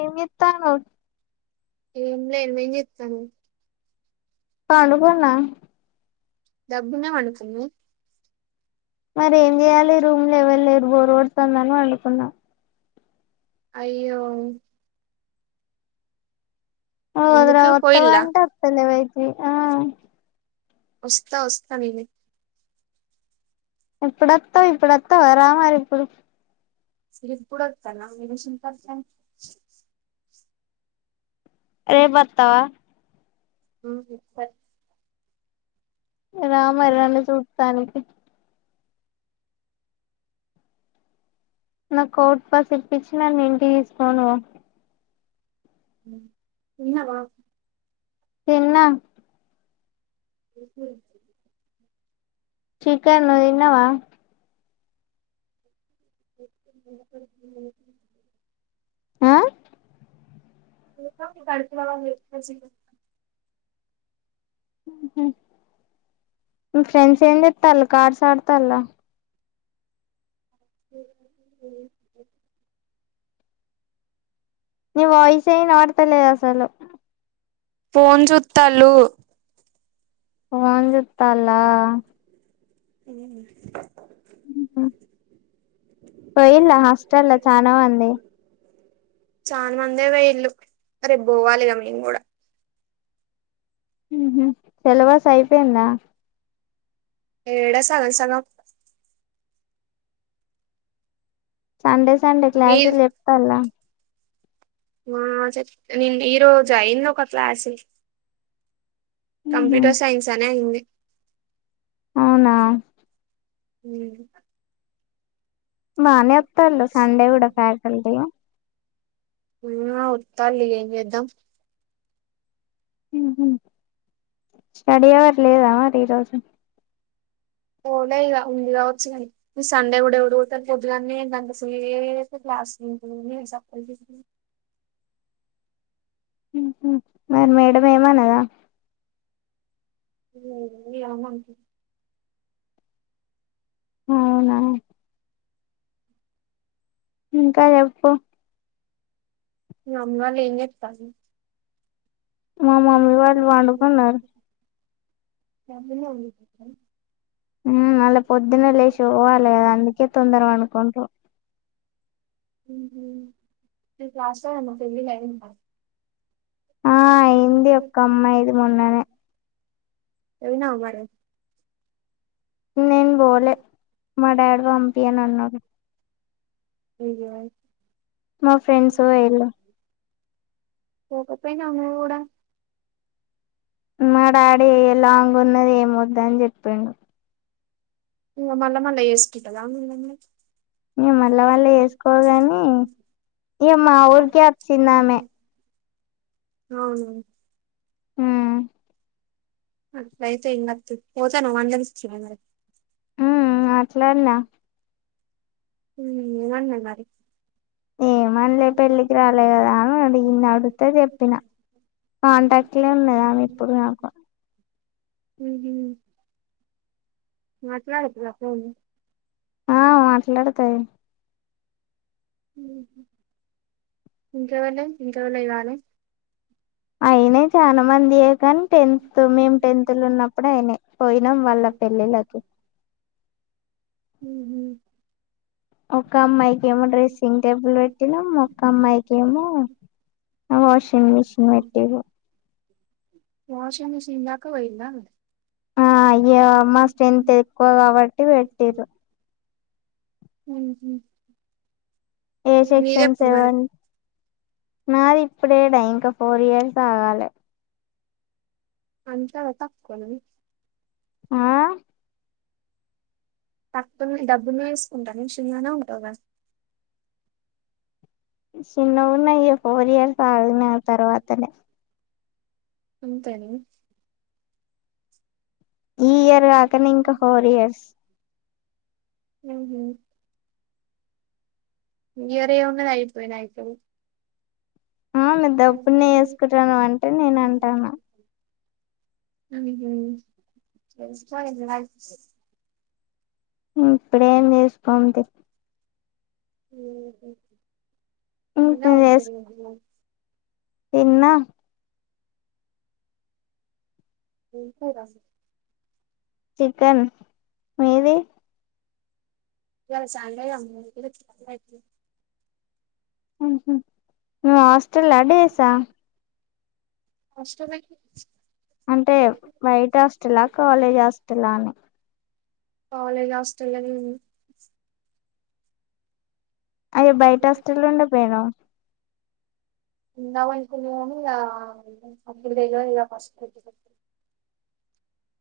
ఏం జేత్తానవ్ ఏం లేదుమే ఏం జేత్తనవ్ పండుకున్నా దబ్బునే పండుకున్నవ్ మరి ఏం చేయాలి రూమ్ల ఎవ్వర్ లేరు బోర్ కొడ్తందని పండుకున్న అయ్యో నువ్ వద్రా ఎందుకు వత్తవా పోయిల్లా అంటే వత్తలేవే వి ఆ వస్తా వస్తా నేనే ఎప్పుడొత్తవ్ ఇప్పుడత్తవా రా మరి ఇప్పుడు [unintelligible] రేపు అత్తవా ఉమ్ సరే రా మరి నన్ను చూట్టానికి నాకు ఔట్ పాస్ ఇప్పించి నన్ను ఇంటికి తీసుకోని వో హ్మ్ తిన్నగావచ్చు తిన్నా ఏం కూర చేసిన్రు చికెన్ నువ్ తిన్నవా [unintelligible] ఆ [unintelligible] హ్ మ్ మీ ఫ్రెండ్స్ ఏం చేస్తాన్లు కార్డ్స్ అడ్తంల నీ వాయిసే ఇనబడతలేద్ అసలు ఫోన్ చుత్తాలు ఫోన్ చూత్తన్ల హ్ హ్మ్ పోయిన్ల హాస్టల్ల చానా మంది చాలా మందే పొయిన్లు రేపు పోవాలి ఇగ మేము గుడా సిలబస్ అయిపోయిందా ఏడ సగం సగం సండే సండే క్లాసులు చెప్తాన్ల ఆ చె నేను ఈరోజు అయింది ఒక క్లాసు ఉహు కంప్యూటర్ సైన్స్ అనే హింది అవునా హ బాగానే చెప్తళ సండే కూడా ఫ్యాకల్టీ ఆ ఉత్తల్లియింది ఎదం స్టడీ అవర్ లేదా మరి ఈరోజు ఓలేదుద ఉంది కావచ్చు కానీ న సండే కూడా ఎవరు పోత పోద్దు కాగానీకంట అసలు ఏయితే క్లాసు ఉంటు నేను చెప్పల్ ఉహు మరి మేడ ఏమనదా అ అమంట అవునా ఇంకాప్పు అమ్మళ ఏని ఇస్తారు వాళ్ళలు వడుకున్నారు రమ ఉ న పొద్దున లేషోవాల అందుకే తొందర అనుకుంట క్లాసమ్ మా పెళ్లి అయిందా ఆ అయింది ఎ ఒక్క పో అమ్మాయిది మొన్ననే ఏవినా అ మడ నేను బోలే మా డాడ అంపియని అన్నాడు కయి మా ఫ్రెండ్స్ ఎలు పోకపోయి అను కూడా మా డాడీ లాంగ్ ఉన్నది ఏమ వద్ద అని చెప్పిండు ఇ మళ్ల మల్ల ఏసుకదా మల్ల మల్ మే మళ్ళ వాళ్ళ వేసుకోవగాని ఏ మా ఊరికేప్ చిందామే అవును హ అంతైతు ఇంగతుది ఓతా ను్వు అందలిస్త అ హ అట్లాన్న ఉ నన్న నారి ఏమనలే పెళ్ళికి రాలే కదా అని అడిగింది అడితే చెప్పిన కాంటాక్ట్లే ఉన్నదామె ఇప్పుడు నాకు మాట్లాతు రా ఫ ఆ మాట్లాడతాయి ఇంకావలే ఇంకావలే ఇవను అయిన చాల మంది కానీ టెన్త్ మేం టెన్త్ లో ఉన్నప్పుడు అయిన పోయినాం వాళ్ళ పెళ్ళిళ్ళకి హ్మ్ హూ ఒక అమ్మాయికి ఏమో డ్రెస్సింగ్ టేబుల్ పెట్టినం. ఒక్క అమ్మాయికి ఏమో వాషింగ్ మిషిన్ పెట్టిర్రు. వాషింగ్ మషీన్ రాకవ ఇంద ఆ అయ మా స్టెంత ఎక్కువ కాబట్టి పెట్టారు హ ఏ సెక్షన్ సెవెన్ నాది ఇప్పుడేడా ఇంకా ఫోర్ ఇయర్స్ ఆగాలి అంతాలతక్కోనవి ఆ టక్కునే దబ్బునే చేసుకుంటా నే చిన్నగనే ఉంటాగా చిన్నవున్నాయే పోలియాల్ తాగిన తర్వాతనే అంతేనిగ ఈ ఇయర్ కాకనే ఇంక ఫోర్ ఇయర్స్. ఉహూ న్యాయరేమున్నది అయిపోనేఅయితది ఆ మీ దబ్బున్నే వేసుకుంట నవంటె అంటే నేనాంటాన్న. అయ్యో ఇప్పుడేం చేసుకోన్తీ. ఉ ఎన్న చేసు ఉన్నా తిన్నా ఏం కూర చికెన్ మీది ఇలా సండేగా ఉహూ మాస్ ష్టల్ అ డేసా హాస్టలా డేసా అంటే బైట హాస్టలా కాలేజ్ హాస్టలా అని కాలేజ్ హాస్టల్లనే అయ్యా బయట హస్టల్లుండ పోయనవ్. ఉందాం అనుకున్న ఇంగా అప్పుడు తెల్వద్ గా ఫస్ట్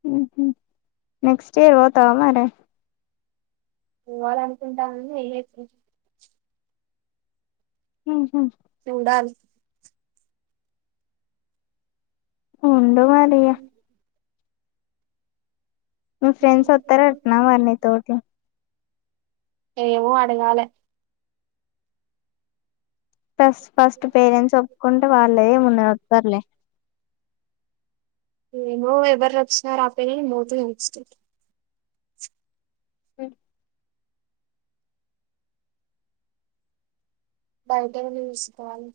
హ్మ్ హూ నెక్స్ట్ ఇయర్ పోతవా మరే పోవాల అనుకుంటానగనీ ఏమైతదో అ హా సూడాల్ ఉండుమరిగా మీ ఫ్రెండ్స్ వస్తారు అట్నా మరి నీతోటి ఏవో అడగాలె ఫస్ట్ ఫస్ట్ పేరెంట్స్ ఒప్పుకుంటే వాళ్లేముండరు వత్తారులే. నేమో ఎవరొచ్చిన రాపోయిన నేంబోతే దెలుస్తది. స బయట ఏమన్న చూస్కోవాలి.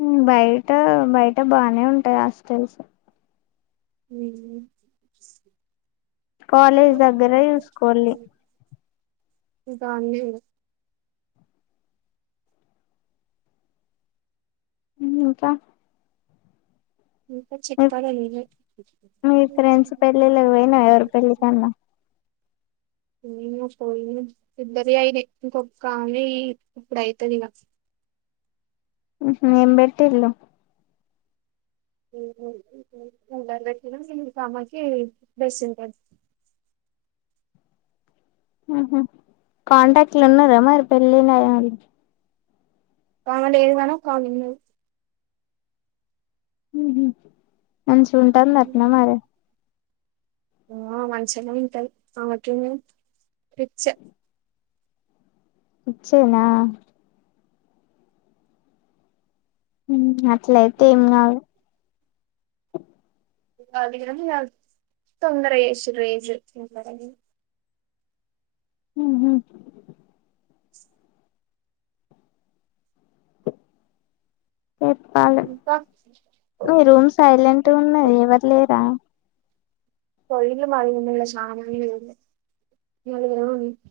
హ్మ్ బయట బయట బానే ఉంటయ్ హాస్టల్స్. హ్మ్ హూ కాలేజ్ దగ్గర చూసుకోల్లి. గాంధీనగర్ హ్మ్ ఇంకా ఇకా మీ చిట్ప్పడ మీరె మీ ఫ్రెండ్స్ పెళ్ళిళ్ళకి పోయినవా ఎవరి పెళ్ళికన్నా ఏమో పోయినం ఇద్దరి అయినయ్ ఇంకొక్కామే ఇప్పుడైతది ఇగ హ్మ్ హూ ఏం బెట్టిల్లు [inaudible] పెట్టినం ఇంకొకామెకి డ్రెస్సింగ్ టేబుల్ మ్ హు కాంటాక్ట్లు ఉన్నారా మరి పెళ్ళిటయానికి. కావాలి ఏదైన కామిడి నువ్వు మ్ హు మంచిగ ఉంటాందా అట్ నా మరి? ఆ మంచిగ ఉంటాది ఆమె కేంది పిచ్చ. ఇచ్చేనా న్ యాయ్ అట్లయితే ఏం కావు ఆ దిగరం యాద్ తొందర చేసిండ్రు రేజ్ హ్మ్మ్ చెప్పాలి ఇంకా మీ రూమ్ సైలెంట్ ఉన్నది ఎవరు లేరా? పోయిల మరిన్నల సామ బియ్యము [inaudible]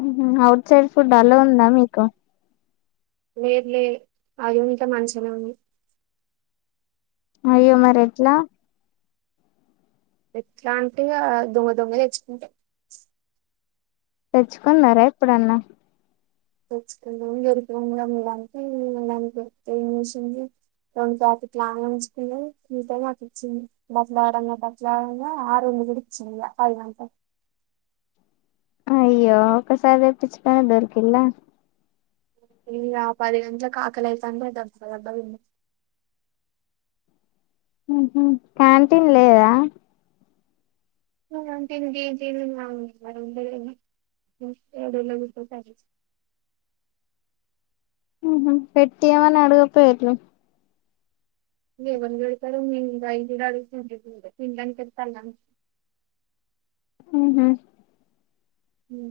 హ్మ్మ్ అఔట్ సైడ్ ఫుడ్ అలవ్ ఉందా మీకు వేర్లే అదిగునక మంచిగనే ఉంది. అయ్యో మరి ఎట్లా? ఎట్లాంటివ దొంగ దొంగ తెచ్చుకుంటె తెచ్చుకున్నారే ఇప్పుడన్న తెచ్చుకుందెమో ఎరుపు రంగు దానికి ఏమి చేసింది రెండు జాకెట్లు ఆమె ఉంచుకుంది మిగతావి నాకు ఇచ్చింది. బట్లాడంగా బట్లాడగా ఆరు రెండు కూడా ఇచ్చింది పది అంత. తెచ్చుకుందామని గరిక తీసుకొచ్చాం. మళ్లీ రెండు పాతికలు ఉంచుకుంది. మిగతావి మాకు ఇచ్చింది. మాట్లాడుతుండగా మరో ఆరు వందలు కూడా ఇచ్చింది. అంతే. అయ్యో ఒక్కసారి పిచ్ కారు దొరికిందా? నిన్న పది గంటలకు ఆకలి అయితాండ దబ్బ దబ్బ తిన్నా. క్యాంటీన్ లేదా? క్యాంటీన్ గీన్టీన్ కి రాను అంతేగదా గాసేపు ఈడ్ద్నే కూచుంటే అయిపోతాది. హ్మ్ పెట్టాయమని అడగకపోయేట్లు. ఏవన్డి పెడతారు మేము రైస్ గూడా అడక్కుండా తినడానికి వత్తాన్న. హ్మ్ హు హ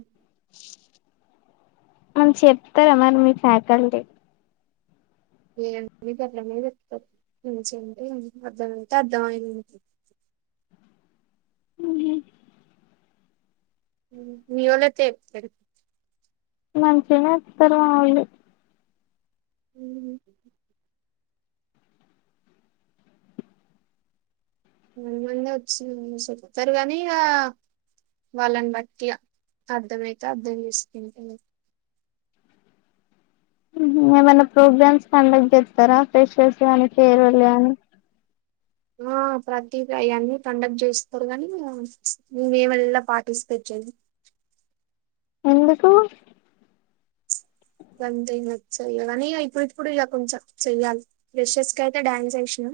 అని చెప్తే మరి మీ ఫ్యాకల్టీ [unintelligible] ఏీ గల్లనే పెట్ంచిడి అర్థమయితే అర్థం అయింది మీ వాళ్లు అయితే చెప్పారు. మంచిగానే ఇస్తారు మాముళ్ళు. హ్మ్ కొంత మంది వచ్చి చెప్పుతారు గానీ ఇగ వాళ్ళని బట్టి ఇగ అర్థమయితే అర్థం చేసుకుంట. ఏవన్న ప్రోగ్రామ్స్ కండక్ట్ చేస్తారా ప్రెషర్స్. ఏవన్న ఫేర్వెల్ గాని ఆ ప్రతి ది అయన్నీ కండక్ట్ చేస్తాడు గానీ మేమల్ల పార్టిసిపేట్ చేయము. ఎందుకు? గంతేమ్ నచ్చలే కానీ గ ఇప్పుడు ఇప్పుడు ఇక కొంచెం చెయ్యాలి ప్రెషర్స్ కఅయితే డ్యాన్స్ చేసినా.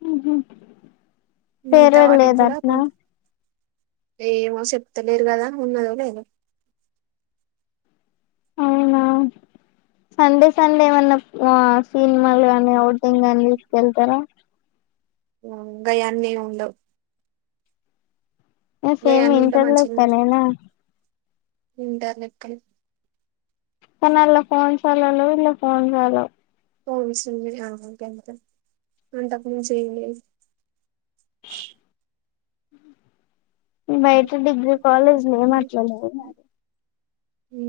హ్మ్ హు మిగతా పేరే వాటికి లేద కూడా అట్నా కొం ఏమో చెప్త లేరు కదా ఉన్నదో లేదొ అవునా సండే సండే ఏమన్నా ఆ సినిమాలుగాని ఔటింగ్ గాని కెల్తారా ఉ గయి అన్ని ఏం ఉండవ్ సేమ్ ఇంటర్లోక్ కనా ఇంటర్నెట్ కానీ అళ్లా ఫోన్స్ాలలో ఇళ్లా ఫోన్స్ాల పోన్క ఎంత అంతకు మించి ఏం లేదు బయట డిగ్రీ కాలేజ్లో ఏం అట్లాలేదు మరి అ